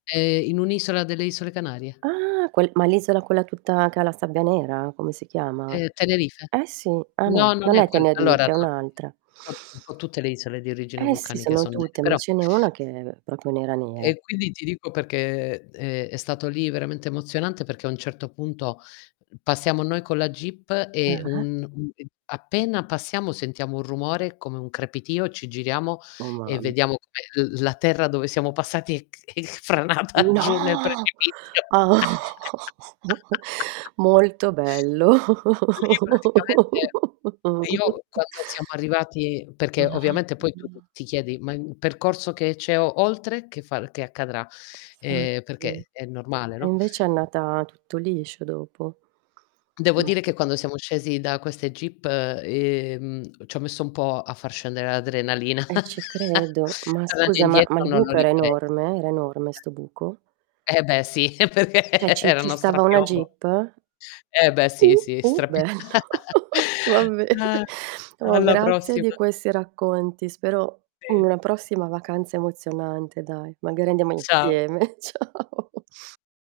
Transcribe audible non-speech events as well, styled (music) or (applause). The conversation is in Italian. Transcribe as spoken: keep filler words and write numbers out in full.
È in un'isola delle isole Canarie. Ah, quel ma l'isola quella tutta che ha la sabbia nera? Come si chiama? Ehm, Tenerife. Eh sì. Ah No, no, non non è è quel allora, Tenerife, è no (unintelligible) un'altra. un po' un po' tutte le isole di origine Eh sì, vulcanica sono son tutte, ma (unintelligible) ce n'è una che è propio nera, nera. E, quindi ti dico peché ehm, è stato lì veramente emozionante, perché a un certo punto, mhmm, passiamo noi con la Jeep e Ah-ah. un un uhm, appena passiamo sentiamo un rumore, come un crepitio, ci giriamo Oh e mam vediamo come l la terra dove siamo passati è c è c franata No. giù nel precipizio. (chuckles) (laughs) Molto bello. Lì praticamente io (chuckles) quando siamo arrivati perché ovviamente poi tu t Mamma. ti chiedi: "Ma il percorso che c'è o oltre che f che accadrà?" Ehm, nfatti. peché è normale, E no? invece è andata tutto liscio dopo? Devo Ma dire che quando siamo scesi da queste Jeep, ehm, c'ho messo un po' a far scendere l'adrenalina. E ci (chuckles) credo. Ma Tornando scusa, ma ma indietro il non lo buco era rifarei, ti enorme? dirò. Era enorme Eh. 'sto buco? Eh, beh, sì, perché ceh, ci era ci uno stava una strapiombo. Jeep? Eh, beh, sì, Uh, sì, uh, strap bello. (chuckles) Va bene. Oh, Alla grazie di prossima. questi racconti. Spero in Sì. una prossima vacanza emozionante, dai, magari andiamo Ciao. insieme. (chuckles) Ciao.